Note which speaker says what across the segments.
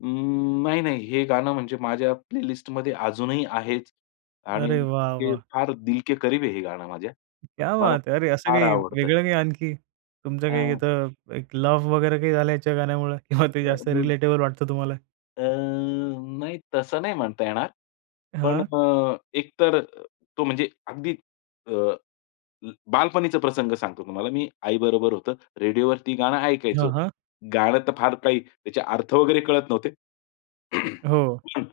Speaker 1: अ, नाही, नाही. हे गाणं म्हणजे माझ्या प्लेलिस्टमध्ये अजूनही आहेच आणि
Speaker 2: अरे वाह,
Speaker 1: ते
Speaker 2: वाह!
Speaker 1: फार दिल के करीब आहे हे गाणं माझ्या.
Speaker 2: क्या
Speaker 1: मला
Speaker 2: बात है! अरे, असं
Speaker 1: फार
Speaker 2: काही
Speaker 1: आवडतं.
Speaker 2: वेगळं काही आणखी? तुमचं काही
Speaker 1: हं.
Speaker 2: इथं, एक लव्ह वगैरे काही झालंय, याच्या गाण्यामुळे किंवा ते
Speaker 1: अ,
Speaker 2: जास्त
Speaker 1: हं.
Speaker 2: रिलेटेबल वाटतं तुम्हाला?
Speaker 1: अ, नाही तसं नाही म्हणता येणार. पण
Speaker 2: हां.
Speaker 1: अ, एक तर तो म्हणजे अगदी अ, ल बालपणीचा प्रसंग सांगतो तुम्हाला मी. आई बरोबर होतो. रेडिओवरती गाणं
Speaker 2: हां,
Speaker 1: ऐकायचो.
Speaker 2: हां.
Speaker 1: गाणं तर फार काही त्याचे अर्थ वगैरे कळत नव्हते.
Speaker 2: हो.
Speaker 1: हं.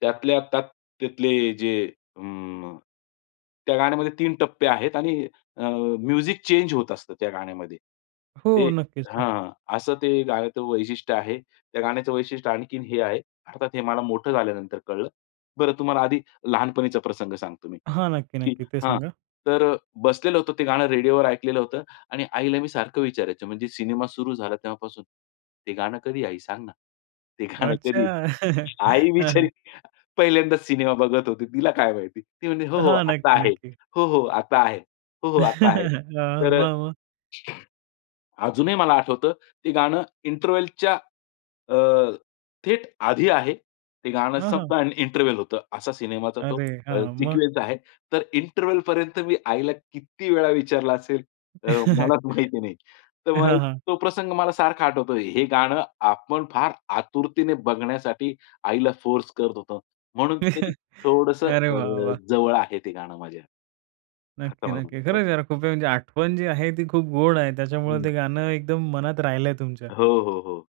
Speaker 1: त्यातल्या त्यात त्यातले जे म त्या गाण्यामध्ये 3 टप्पे आहेत आणि अ म्युझिक चेंज होत असतं त्या गाण्यामध्ये.
Speaker 2: हो.
Speaker 1: ते
Speaker 2: नक्कीच. हां.
Speaker 1: हां. असं ते गाण्याचं वैशिष्ट्य आहे. त्या गाण्याचं वैशिष्ट्य आणखीन हे आहे. अर्थात हे मला मोठं झाल्यानंतर कळलं. बरं तुम्हाला आधी लहानपणीचा प्रसंग सांगतो मी.
Speaker 2: हां. नक्की,
Speaker 1: की
Speaker 2: नक्की. ते
Speaker 1: हां,
Speaker 2: सांगा.
Speaker 1: तर अ, बसलेलं होतं ते गाणं रेडिओवर ऐकलेलं होतं आणि आईला मी सारखं विचारायचो म्हणजे सिनेमा सुरू झाला तेव्हापासून. "ते गाणं कधी आहे आई सांग ना? ते गाणं कधी
Speaker 2: अच्छा.
Speaker 1: आहे?' आई
Speaker 2: हं,
Speaker 1: बिचारी
Speaker 2: हं.
Speaker 1: पहिल्यांदाच सिनेमा बघत होती. तिला काय माहिती. ती म्हणली, 'हो, हो
Speaker 2: हां.
Speaker 1: आता
Speaker 2: नक्की
Speaker 1: आहे.
Speaker 2: नक्की.
Speaker 1: हो हो आता आहे. हो, हो आता आहे.'
Speaker 2: हां,
Speaker 1: तर अ,
Speaker 2: मग, मग.
Speaker 1: अजूनही मला आठवतं ते गाणं इंटरव्हलच्या अ, थेट आधी आहे. ते गाणं
Speaker 2: हं,
Speaker 1: संपतं
Speaker 2: हं.
Speaker 1: आणि इंटरव्हल होतं. असा सिनेमाचा तो
Speaker 2: अरे
Speaker 1: अ,
Speaker 2: हां. मग.
Speaker 1: सिक्वेन्स आहे. तर इंटरव्हेलपर्यंत मी आईला किती वेळा विचारलं असेल, अ, मलाच माहिती नाही. तर मग
Speaker 2: हां, हां.
Speaker 1: तो प्रसंग मला सारखा आठवतो. हे गाणं आपण फार आतुरतेने बघण्यासाठी आईला फोर्स करत होतो. म्हणून ते थोडंसं
Speaker 2: अरे वाह
Speaker 1: अ,
Speaker 2: वाह!
Speaker 1: जवळ आहे ते गाणं माझ्या. असं
Speaker 2: नक्की,
Speaker 1: मला
Speaker 2: नक्की.
Speaker 1: वाटतं.
Speaker 2: खरं-खरं खूप आहे, म्हणजे आठवण जी आहे, ती खूप गोड आहे. त्याच्यामुळं ते
Speaker 1: हं.
Speaker 2: गाणं एकदम मनात राहिलंय तुमच्या.
Speaker 1: हो, हो, हो.